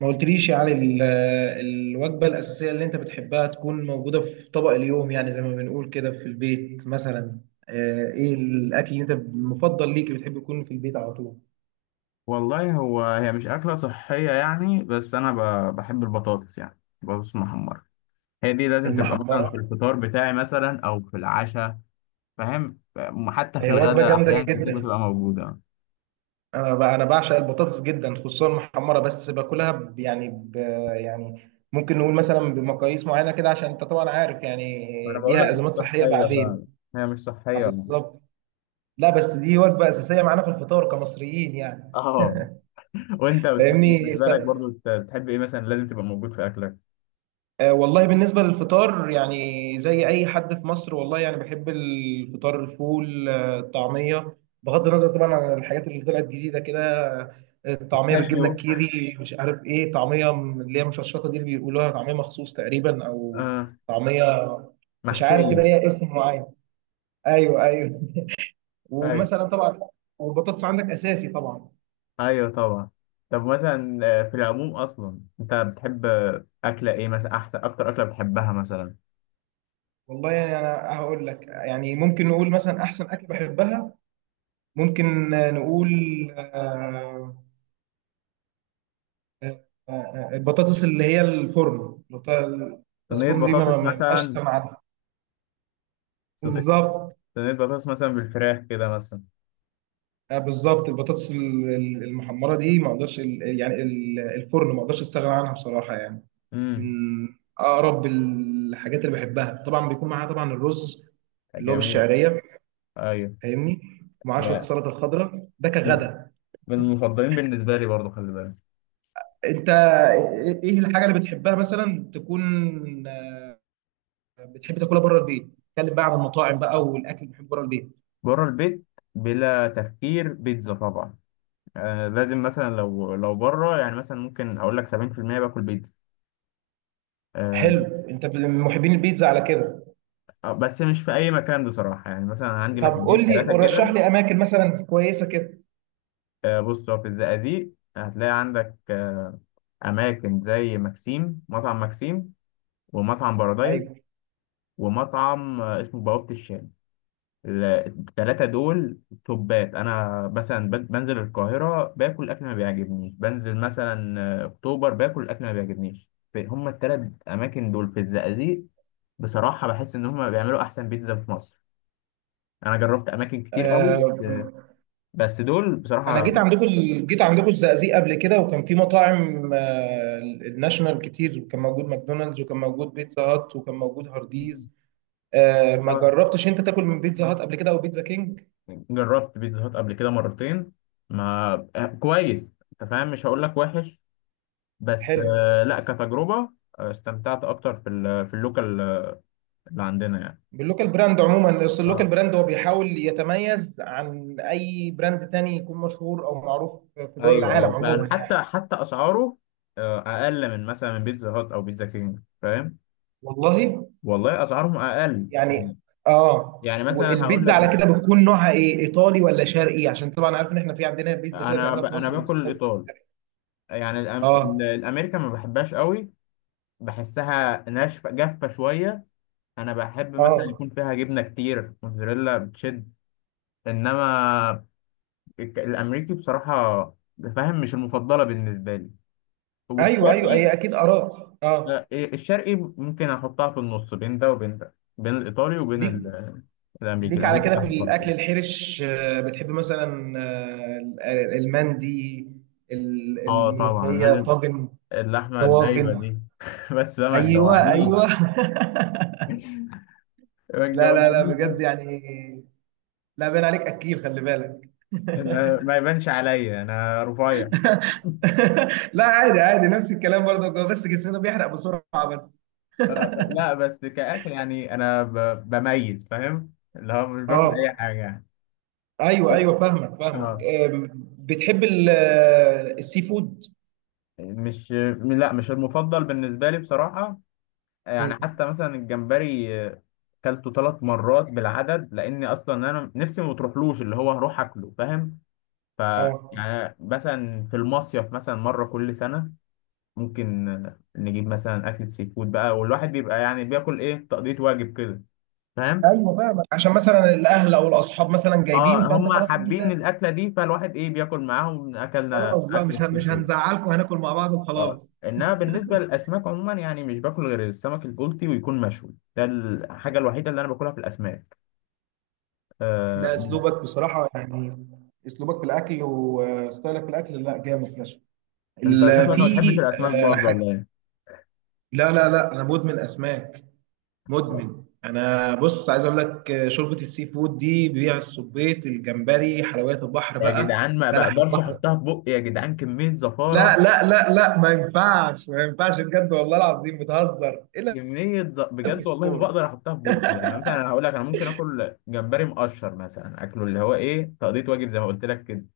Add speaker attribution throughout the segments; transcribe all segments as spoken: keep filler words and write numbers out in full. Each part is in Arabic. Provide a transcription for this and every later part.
Speaker 1: ما قلتليش يعني ال- الوجبة الأساسية اللي أنت بتحبها تكون موجودة في طبق اليوم، يعني زي ما بنقول كده في البيت مثلا. آه، إيه الأكل اللي أنت المفضل ليك اللي بتحب يكون في البيت على طول؟
Speaker 2: والله هو هي مش أكلة صحية يعني، بس أنا ب- بحب البطاطس، يعني بطاطس محمرة. هي دي لازم تبقى مثلا في
Speaker 1: المحمرة.
Speaker 2: الفطار بتاعي مثلا أو في العشاء. فاهم؟ ف- حتى في
Speaker 1: هي وجبة
Speaker 2: الغداء
Speaker 1: جامدة
Speaker 2: أحيان كتير
Speaker 1: جدا.
Speaker 2: بتبقى موجودة.
Speaker 1: أنا ب- أنا بعشق البطاطس جدا، خصوصا المحمرة، بس باكلها ب- يعني ب يعني ممكن نقول مثلا بمقاييس معينة كده، عشان أنت طبعا عارف
Speaker 2: ما أنا
Speaker 1: يعني
Speaker 2: بقول لك
Speaker 1: ليها
Speaker 2: مش
Speaker 1: أزمات صحية
Speaker 2: صحية
Speaker 1: بعدين.
Speaker 2: فعلا، هي مش
Speaker 1: آه،
Speaker 2: صحية يعني.
Speaker 1: بالظبط. لا، بس دي وجبة أساسية معانا في الفطار كمصريين يعني.
Speaker 2: اه. وأنت بتحب،
Speaker 1: فاهمني؟
Speaker 2: بالنسبة لك برضو، بت- بتحب إيه مثلا لازم تبقى موجود في أكلك؟
Speaker 1: آه، والله بالنسبة للفطار يعني زي أي حد في مصر، والله يعني بحب الفطار، الفول، آه، الطعمية، بغض النظر طبعا عن الحاجات اللي طلعت جديدة كده. آه، الطعمية بالجبنة
Speaker 2: بيستاشيو.
Speaker 1: الكيري، مش عارف إيه، طعمية من اللي هي مشطشطة دي اللي بيقولوها طعمية مخصوص تقريبا، أو
Speaker 2: آه،
Speaker 1: طعمية، مش عارف كده
Speaker 2: محشية.
Speaker 1: ليها اسم معين. أيوه، أيوه.
Speaker 2: أيوة.
Speaker 1: ومثلا طبعا. والبطاطس عندك أساسي طبعا.
Speaker 2: ايوه طبعا. طب مثلا، آه، في العموم اصلا انت بتحب، آه، اكله ايه مثلا؟ احسن اكتر اكله بتحبها مثلا؟
Speaker 1: والله يعني أنا هقول لك، يعني ممكن نقول مثلا أحسن أكل بحبها، ممكن آه، نقول آه، آه، آه، البطاطس اللي هي الفرن، البطاطس
Speaker 2: صينيه
Speaker 1: الفرن دي ما ما-
Speaker 2: بطاطس
Speaker 1: ما ينفعش
Speaker 2: مثلا.
Speaker 1: استغنى عنها.
Speaker 2: صد-
Speaker 1: بالظبط.
Speaker 2: صينيه بطاطس مثلا بالفراخ كده مثلا.
Speaker 1: آه، بالظبط، البطاطس ال- ال- المحمره دي ما اقدرش ال- يعني ال- الفرن، ما اقدرش استغنى عنها بصراحه يعني.
Speaker 2: امم.
Speaker 1: من اقرب الحاجات اللي بحبها، طبعا بيكون معاها طبعا الرز اللي هو
Speaker 2: جميل.
Speaker 1: بالشعريه.
Speaker 2: ايوه،
Speaker 1: فاهمني؟ ومعاه شويه
Speaker 2: يا
Speaker 1: السلطه الخضراء، ده كغدا.
Speaker 2: من المفضلين بالنسبه لي برضو، خلي بالك.
Speaker 1: انت ايه إيه الحاجه اللي بتحبها مثلا تكون، آه، بتحب تاكلها بره البيت؟ اتكلم بقى عن المطاعم بقى والاكل اللي بتحبه بره البيت.
Speaker 2: بره البيت، بلا تفكير، بيتزا طبعا. آه لازم. مثلا لو لو بره، يعني مثلا ممكن اقول لك سبعين في المئة باكل بيتزا. آه
Speaker 1: حلو، انت ب- من محبين البيتزا على كده.
Speaker 2: بس مش في اي مكان بصراحه، يعني مثلا عندي
Speaker 1: طب
Speaker 2: مكانين
Speaker 1: قول لي،
Speaker 2: ثلاثه
Speaker 1: رشح
Speaker 2: كده.
Speaker 1: لي اماكن مثلا كويسه كده.
Speaker 2: آه، بص، هو في الزقازيق هتلاقي عندك، آه، أماكن زي مكسيم، مطعم مكسيم، ومطعم بارادايس،
Speaker 1: ايوه.
Speaker 2: ومطعم آه، اسمه بوابة الشام. ال- التلاتة دول توبات. أنا مثلا بن- بنزل القاهرة باكل أكل ما بيعجبنيش، بنزل مثلا آه، أكتوبر باكل أكل ما بيعجبنيش، ف- هما التلات أماكن دول في الزقازيق بصراحة، بحس إن هما بيعملوا أحسن بيتزا في مصر. أنا جربت أماكن كتير قوي
Speaker 1: آه،
Speaker 2: بس بس دول
Speaker 1: انا
Speaker 2: بصراحة.
Speaker 1: جيت عندكم ال- جيت عندكم الزقازيق قبل كده، وكان في مطاعم آه الناشونال كتير، وكان موجود ماكدونالدز، وكان موجود بيتزا هات، وكان موجود هارديز. آه، ما
Speaker 2: آه،
Speaker 1: جربتش انت تاكل من بيتزا هات قبل كده او بيتزا كينج؟
Speaker 2: جربت بيتزا هات قبل كده مرتين. ما آه، كويس، انت فاهم، مش هقول لك وحش، بس
Speaker 1: حلو.
Speaker 2: آه، لا، كتجربة آه، استمتعت اكتر في ال- في اللوكال، آه، اللي عندنا يعني.
Speaker 1: باللوكال براند عموما، اصل اللوكال
Speaker 2: اه.
Speaker 1: براند هو بيحاول يتميز عن اي براند تاني يكون مشهور او معروف في دول
Speaker 2: ايوه
Speaker 1: العالم
Speaker 2: ايوه
Speaker 1: عموما
Speaker 2: فعلا، حتى
Speaker 1: يعني.
Speaker 2: حتى اسعاره آه، اقل من مثلا من بيتزا هات او بيتزا كينج، فاهم؟
Speaker 1: والله
Speaker 2: والله اسعارهم اقل،
Speaker 1: يعني. اه.
Speaker 2: يعني مثلا هقول
Speaker 1: والبيتزا
Speaker 2: لك،
Speaker 1: على كده بتكون نوعها ايه، ايطالي ولا شرقي؟ عشان طبعا عارف ان احنا في عندنا بيتزا كده
Speaker 2: انا ب...
Speaker 1: بنعملها في
Speaker 2: انا
Speaker 1: مصر اللي
Speaker 2: باكل
Speaker 1: اسمها بيتزا
Speaker 2: الايطال
Speaker 1: شرقي.
Speaker 2: يعني الأم... ال-
Speaker 1: اه،
Speaker 2: الامريكا ما بحبهاش قوي. بحسها ناشفه جافه شويه. انا بحب مثلا
Speaker 1: اه.
Speaker 2: يكون فيها جبنه كتير، موتزاريلا بتشد، انما الك- الامريكي بصراحه، فاهم، مش المفضله بالنسبه لي.
Speaker 1: ايوه، ايوه،
Speaker 2: والشرقي،
Speaker 1: هي اكيد اراء.
Speaker 2: لا
Speaker 1: اه.
Speaker 2: إيه، الشرقي ممكن احطها في النص، بين ده وبين ده، بين الايطالي وبين
Speaker 1: ليك.
Speaker 2: ال- الامريكي.
Speaker 1: ليك على
Speaker 2: الامريكي
Speaker 1: كده في
Speaker 2: تحت خالص.
Speaker 1: الاكل الحرش، آه، بتحب مثلا آه، المندي، ال-
Speaker 2: اه طبعا
Speaker 1: الملوخيه،
Speaker 2: لازم،
Speaker 1: طاجن.
Speaker 2: اللحمه الدايبه
Speaker 1: الطواجن.
Speaker 2: دي بس بقى ما
Speaker 1: ايوه، ايوه.
Speaker 2: تجوعنيش. ما
Speaker 1: لا، لا، لا،
Speaker 2: تجوعنيش بقى.
Speaker 1: بجد يعني. لا، باين عليك اكيل، خلي بالك.
Speaker 2: ما ما يبانش عليا، انا رفيع.
Speaker 1: لا، عادي، عادي، نفس الكلام برضه، هو بس جسمنا بيحرق بسرعة بس.
Speaker 2: آه، لا، بس كأكل يعني أنا ب- بميز فاهم، اللي هو مش باكل أي
Speaker 1: اه.
Speaker 2: حاجة يعني.
Speaker 1: ايوه،
Speaker 2: بس.
Speaker 1: ايوه، فاهمك، فاهمك.
Speaker 2: اه.
Speaker 1: آه، بتحب ال- آه، السي فود.
Speaker 2: مش م- لا، مش المفضل بالنسبة لي بصراحة. يعني
Speaker 1: مم.
Speaker 2: حتى مثلا الجمبري، آه، كلته ثلاث مرات بالعدد، لأني أصلا أنا نفسي ما بتروحلوش، اللي هو هروح أكله، فاهم؟ ف
Speaker 1: اه.
Speaker 2: يعني مثلا في المصيف، مثلا مرة كل سنة، ممكن آه، نجيب مثلا أكلة سي فود بقى، والواحد بيبقى يعني بياكل، إيه، تقضية واجب كده، فاهم؟
Speaker 1: ايوه، فاهمك، عشان مثلا الاهل او الاصحاب مثلا جايبين،
Speaker 2: اه،
Speaker 1: فانت
Speaker 2: هم
Speaker 1: خلاص لازم
Speaker 2: حابين
Speaker 1: تاكل.
Speaker 2: الاكله دي، فالواحد، ايه، بياكل معاهم. اكلنا
Speaker 1: خلاص بقى،
Speaker 2: اكل
Speaker 1: مش هن-
Speaker 2: السي
Speaker 1: مش
Speaker 2: فود.
Speaker 1: هنزعلكم، هناكل مع بعض
Speaker 2: اه،
Speaker 1: وخلاص.
Speaker 2: انما بالنسبه للاسماك عموما يعني، مش باكل غير السمك البلطي، ويكون مشوي. ده الحاجه الوحيده اللي انا باكلها في الاسماك.
Speaker 1: لا،
Speaker 2: آه.
Speaker 1: اسلوبك بصراحه يعني، اسلوبك في الاكل وستايلك في الاكل، لا جامد فشخ.
Speaker 2: انت شكلك
Speaker 1: ال-
Speaker 2: ما بتحبش
Speaker 1: في
Speaker 2: الاسماك
Speaker 1: آه،
Speaker 2: برضه ولا
Speaker 1: حاجه.
Speaker 2: ايه؟
Speaker 1: لا، لا، لا، انا مدمن اسماك. مدمن، انا بص عايز اقول لك آه، شوربه السي فود دي بيها الصبيط، الجمبري، حلويات البحر
Speaker 2: يا
Speaker 1: بقى،
Speaker 2: جدعان ما
Speaker 1: بلح
Speaker 2: بقدرش
Speaker 1: البحر.
Speaker 2: احطها في بقي، يا جدعان كميه
Speaker 1: لا،
Speaker 2: زفاره.
Speaker 1: لا، لا، لا، ما ينفعش، ما ينفعش بجد، والله العظيم بتهزر الا.
Speaker 2: كميه ز... بجد والله ما
Speaker 1: الفسفور.
Speaker 2: بقدر احطها في بقي. يعني مثلا انا هقول لك، انا ممكن اكل جمبري مقشر مثلا، اكله اللي هو، ايه، تقضيه واجب زي ما قلت لك كده.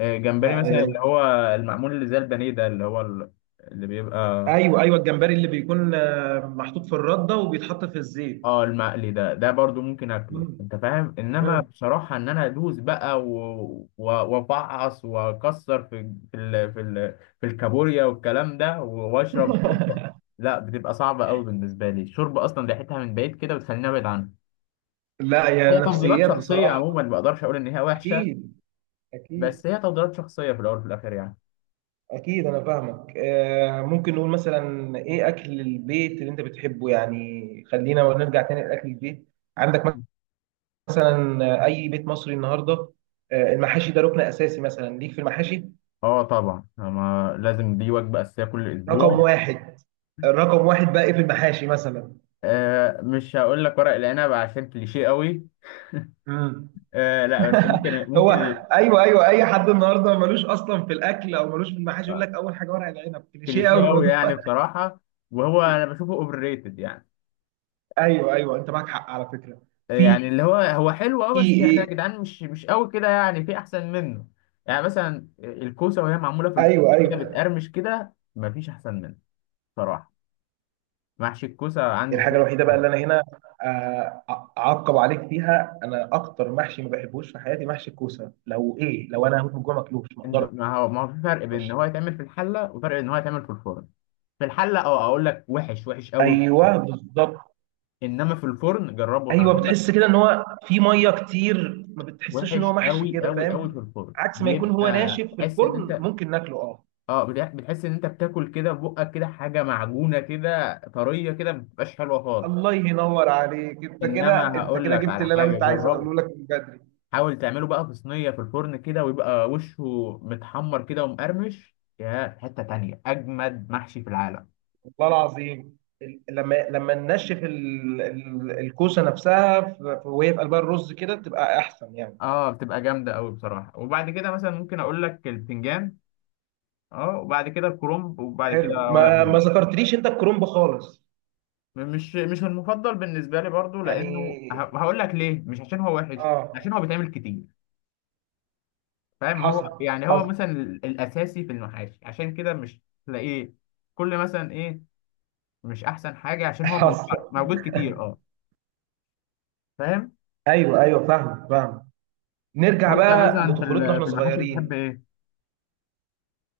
Speaker 2: آه، جمبري
Speaker 1: لا
Speaker 2: مثلا اللي
Speaker 1: يعني.
Speaker 2: هو المعمول، اللي زي البانيه ده، اللي هو ال- اللي بيبقى،
Speaker 1: ايوه، ايوه، الجمبري اللي بيكون آه، محطوط في الرده وبيتحط في الزيت.
Speaker 2: اه، المقلي ده ده برضو ممكن اكله،
Speaker 1: مم.
Speaker 2: انت فاهم. انما
Speaker 1: مم.
Speaker 2: بصراحة ان انا ادوس بقى و- و- وافعص واكسر في في ال... في ال... في الكابوريا والكلام ده، و- واشرب شوربة، لا، بتبقى صعبة قوي بالنسبة لي. الشوربة اصلا ريحتها من بعيد كده بتخليني ابعد عنها.
Speaker 1: لا،
Speaker 2: هي
Speaker 1: يا
Speaker 2: تفضيلات
Speaker 1: نفسيات
Speaker 2: شخصية
Speaker 1: بصراحه.
Speaker 2: عموما، ما اقدرش اقول ان هي وحشة،
Speaker 1: اكيد، اكيد.
Speaker 2: بس هي تفضيلات شخصية في الاول وفي الاخر يعني.
Speaker 1: أكيد أنا فاهمك، آه، ممكن نقول مثلا إيه أكل البيت اللي أنت بتحبه، يعني خلينا نرجع تاني لأكل البيت عندك مثلا، آه، أي بيت مصري النهاردة، آه، المحاشي ده ركن أساسي مثلا ليك في المحاشي.
Speaker 2: اه طبعا، ما لازم، دي وجبة اساسية كل اسبوع.
Speaker 1: رقم واحد. رقم واحد بقى إيه في المحاشي مثلا؟
Speaker 2: آه مش هقول لك ورق العنب عشان كليشيه قوي.
Speaker 1: مم.
Speaker 2: آه لا بس ممكن
Speaker 1: هو
Speaker 2: ممكن
Speaker 1: أيوه، أيوه، أي حد النهاردة ملوش أصلا في الأكل أو ملوش في المحاشي يقول
Speaker 2: آه،
Speaker 1: لك أول حاجة ورق العنب، كليشيه
Speaker 2: كليشيه
Speaker 1: أوي
Speaker 2: قوي
Speaker 1: الموضوع.
Speaker 2: يعني بصراحه، وهو انا بشوفه اوفر ريتد يعني.
Speaker 1: ايوه، ايوه، انت معاك حق على فكره.
Speaker 2: آه،
Speaker 1: في
Speaker 2: يعني اللي هو هو حلو اه، بس يعني
Speaker 1: في-
Speaker 2: يا جدعان مش مش قوي كده، يعني في احسن منه. يعني مثلا الكوسه، وهي معموله في الفرن
Speaker 1: ايوه،
Speaker 2: كده
Speaker 1: ايوه،
Speaker 2: بتقرمش كده، مفيش احسن منه بصراحه. محشي الكوسه عندي
Speaker 1: الحاجه
Speaker 2: فوق
Speaker 1: الوحيده بقى
Speaker 2: القمر.
Speaker 1: اللي انا هنا آه، اعقب عليك فيها، انا اكتر محشي ما بحبوش في حياتي محشي الكوسه، لو ايه لو انا هموت من الجوع ماكلوش ما
Speaker 2: انت، ما هو ما هو في فرق بين ان
Speaker 1: اقدرش.
Speaker 2: هو يتعمل في الحله وفرق ان هو يتعمل في الفرن. في الحله، اه، اقول لك وحش، وحش قوي.
Speaker 1: ايوه بالظبط.
Speaker 2: انما في الفرن جربه، انا
Speaker 1: ايوه،
Speaker 2: بقول.
Speaker 1: بتحس كده ان هو في ميه كتير، ما بتحسش ان
Speaker 2: وحش
Speaker 1: هو محشي
Speaker 2: قوي
Speaker 1: كده،
Speaker 2: قوي قوي.
Speaker 1: فاهم؟
Speaker 2: في الفرن
Speaker 1: عكس ما يكون هو
Speaker 2: بيبقى
Speaker 1: ناشف في
Speaker 2: تحس ان
Speaker 1: الفرن
Speaker 2: انت،
Speaker 1: ممكن ناكله، اه.
Speaker 2: اه، بتح- بتحس ان انت بتاكل كده بقك كده حاجه معجونه كده، طريه كده، ما بتبقاش حلوه خالص.
Speaker 1: الله ينور عليك، انت كده
Speaker 2: انما
Speaker 1: انت
Speaker 2: هقول
Speaker 1: كده
Speaker 2: لك
Speaker 1: جبت
Speaker 2: على
Speaker 1: اللي انا
Speaker 2: حاجه،
Speaker 1: كنت عايز
Speaker 2: جربه.
Speaker 1: اقوله لك من بدري.
Speaker 2: حاول تعمله بقى في صينيه في الفرن كده، ويبقى وشه متحمر كده ومقرمش، يا في حته تانية، اجمد محشي في العالم.
Speaker 1: والله العظيم ال- لما لما ننشف ال- ال- الكوسه نفسها ف- ف- وهي في قلبها الرز كده تبقى احسن يعني.
Speaker 2: اه، بتبقى جامده قوي بصراحه. وبعد كده مثلا ممكن اقول لك البتنجان. اه، وبعد كده الكرنب، وبعد
Speaker 1: حلو،
Speaker 2: كده ورق
Speaker 1: ما ما
Speaker 2: العنب.
Speaker 1: ذكرتليش انت الكرنب خالص.
Speaker 2: مش مش المفضل بالنسبه لي برضو،
Speaker 1: يعني.
Speaker 2: لانه، ه- هقول لك ليه، مش عشان هو وحش، عشان هو
Speaker 1: اه.
Speaker 2: بيتعمل كتير، فاهم. هو
Speaker 1: حصل.
Speaker 2: يعني هو
Speaker 1: حصل.
Speaker 2: مثلا ال- الاساسي في المحاشي، عشان كده مش تلاقيه كل مثلا، ايه، مش احسن حاجه عشان هو موجود،
Speaker 1: حصل.
Speaker 2: موجود كتير، اه، فاهم.
Speaker 1: ايوه، ايوه، فاهم، فاهم. نرجع
Speaker 2: وانت
Speaker 1: بقى
Speaker 2: مثلا في
Speaker 1: لطفولتنا
Speaker 2: ال-
Speaker 1: واحنا
Speaker 2: في المحاشي بتحب
Speaker 1: صغيرين.
Speaker 2: ايه؟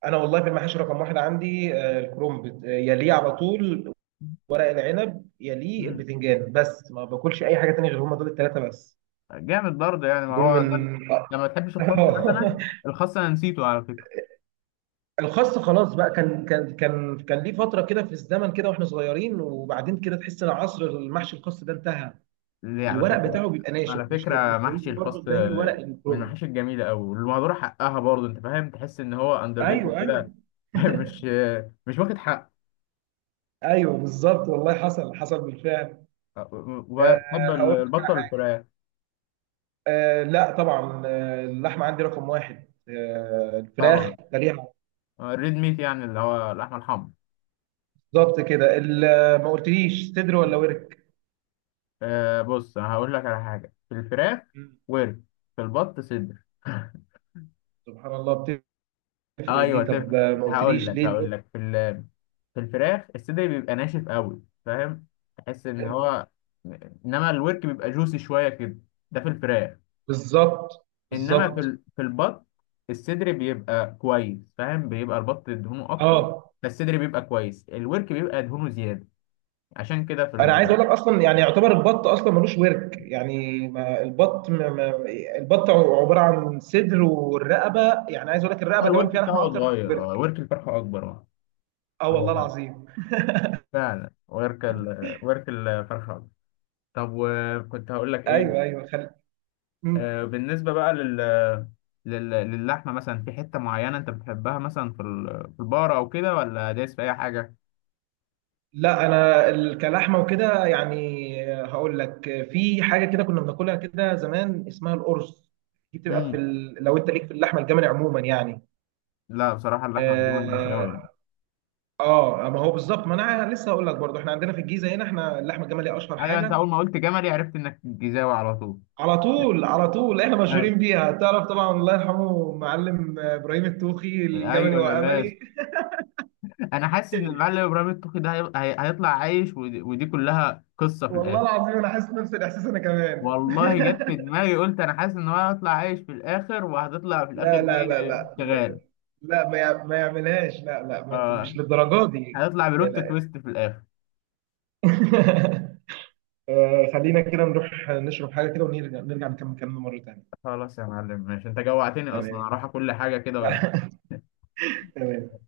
Speaker 1: انا والله في المحاشي رقم واحد عندي آه، الكرنب، آه، يليه على طول ورق العنب، يليه
Speaker 2: مم.
Speaker 1: البتنجان، بس ما باكلش اي حاجه تانية غير هما دول الثلاثه بس.
Speaker 2: جامد برضه يعني، ما
Speaker 1: دول
Speaker 2: هو ده ال-
Speaker 1: من
Speaker 2: لما تحبش
Speaker 1: آه.
Speaker 2: الخس مثلا؟ الخس انا نسيته على فكره.
Speaker 1: الخاص خلاص بقى، كان كان كان كان ليه فتره كده في الزمن كده واحنا صغيرين، وبعدين كده تحس ان عصر المحشي الخاص ده انتهى.
Speaker 2: ليه؟ على
Speaker 1: الورق
Speaker 2: فكرة
Speaker 1: بتاعه بيبقى ناشف،
Speaker 2: على
Speaker 1: مش هي... مش
Speaker 2: فكرة محشي
Speaker 1: هيجي برضه
Speaker 2: الخاص
Speaker 1: زي ورق
Speaker 2: من
Speaker 1: الكروم.
Speaker 2: المحاشي الجميلة أوي والمهدورة حقها برضه، أنت فاهم، تحس إن هو أندر
Speaker 1: ايوه،
Speaker 2: ريتد
Speaker 1: ايوه.
Speaker 2: كده. مش مش واخد حق.
Speaker 1: ايوه بالظبط، والله حصل، حصل بالفعل. أه،
Speaker 2: وبحب
Speaker 1: هقول لك.
Speaker 2: البطة والفراخ
Speaker 1: أه، لا طبعا، آه، اللحمه عندي رقم واحد، أه الفراخ
Speaker 2: طبعا.
Speaker 1: تاريخ.
Speaker 2: الريد ميت، يعني اللي هو اللحمة الحمرا.
Speaker 1: بالظبط كده، ال- ما قلتليش صدر ولا ورك.
Speaker 2: أه بص، أنا هقول لك على حاجة. في الفراخ
Speaker 1: مم.
Speaker 2: ورك، في البط صدر.
Speaker 1: سبحان الله. بتفرق دي،
Speaker 2: ايوه
Speaker 1: طب
Speaker 2: تفرق.
Speaker 1: آه، ما
Speaker 2: هقول
Speaker 1: قلتليش
Speaker 2: لك
Speaker 1: ليه
Speaker 2: هقول
Speaker 1: البط-
Speaker 2: لك في ال... في الفراخ الصدر بيبقى ناشف قوي، فاهم، تحس ان هو، انما الورك بيبقى جوسي شويه كده. ده في الفراخ.
Speaker 1: بالظبط،
Speaker 2: انما في
Speaker 1: بالظبط.
Speaker 2: ال... في البط الصدر بيبقى كويس، فاهم، بيبقى البط دهونه اكتر،
Speaker 1: اه،
Speaker 2: فالصدر بيبقى كويس، الورك بيبقى دهونه زياده. عشان كده في
Speaker 1: انا عايز
Speaker 2: ال...
Speaker 1: اقول لك اصلا، يعني يعتبر البط اصلا ملوش ورك، يعني ما البط ما ما البط عباره عن صدر والرقبه، يعني عايز اقول لك
Speaker 2: هو
Speaker 1: الرقبه كمان
Speaker 2: الورك
Speaker 1: فيها لحمه
Speaker 2: بتاعه
Speaker 1: اكتر من
Speaker 2: صغير، اه،
Speaker 1: الورك.
Speaker 2: ورك الفرخه اكبر، اه،
Speaker 1: اه،
Speaker 2: هو
Speaker 1: والله
Speaker 2: فعلا،
Speaker 1: العظيم.
Speaker 2: فعلا، ورك ال... ورك الفرخه اكبر. طب، وكنت هقول لك
Speaker 1: ايوه،
Speaker 2: ايه؟
Speaker 1: ايوه خل...
Speaker 2: آه،
Speaker 1: مم.
Speaker 2: بالنسبة بقى لل... لل... للحمة، مثلا في حتة معينة أنت بتحبها مثلا في ال... في البقرة أو كده، ولا دايس في أي حاجة؟
Speaker 1: لا، انا ال- كلحمه وكده يعني، هقول لك. في حاجه كده كنا بناكلها كده زمان اسمها القرص، دي بتبقى في
Speaker 2: مم.
Speaker 1: ال... لو انت ليك في اللحمه الجملي عموما يعني.
Speaker 2: لا، بصراحة اللحمة الجملي مش أوي يعني.
Speaker 1: اه. آه، ما هو بالظبط، ما انا لسه هقول لك برضو احنا عندنا في الجيزه هنا، احنا اللحمه الجملي اشهر
Speaker 2: أيوه، أنت
Speaker 1: حاجه.
Speaker 2: أول ما قلت جملي عرفت إنك جيزاوي على طول.
Speaker 1: على طول، على طول احنا
Speaker 2: أيوه
Speaker 1: مشهورين بيها، تعرف طبعا الله يرحمه معلم ابراهيم التوخي، الجملي
Speaker 2: أيوه يا باشا.
Speaker 1: واملي.
Speaker 2: أنا حاسس إن المعلم إبراهيم الطوخي ده هي... هي... هيطلع عايش، ودي... ودي كلها قصة في
Speaker 1: والله
Speaker 2: الآخر.
Speaker 1: العظيم انا حاسس نفس الاحساس انا كمان.
Speaker 2: والله جت في دماغي، قلت أنا حاسس إن هو هيطلع عايش في الآخر، وهتطلع في الآخر
Speaker 1: لا،
Speaker 2: دي
Speaker 1: لا، لا، لا، لا.
Speaker 2: شغال.
Speaker 1: لا، ما يع- ما يعملهاش، لا، لا، ما ت-
Speaker 2: آه
Speaker 1: مش للدرجه دي.
Speaker 2: هيطلع
Speaker 1: لا،
Speaker 2: بلوت
Speaker 1: لا.
Speaker 2: تويست في الآخر.
Speaker 1: آه، خلينا كده نروح نشرب حاجه كده، ونرجع نرجع نكمل كلامنا مره تانيه.
Speaker 2: خلاص يا معلم، ماشي، انت جوعتني
Speaker 1: تمام.
Speaker 2: اصلا، هروح اكل حاجه كده.
Speaker 1: تمام.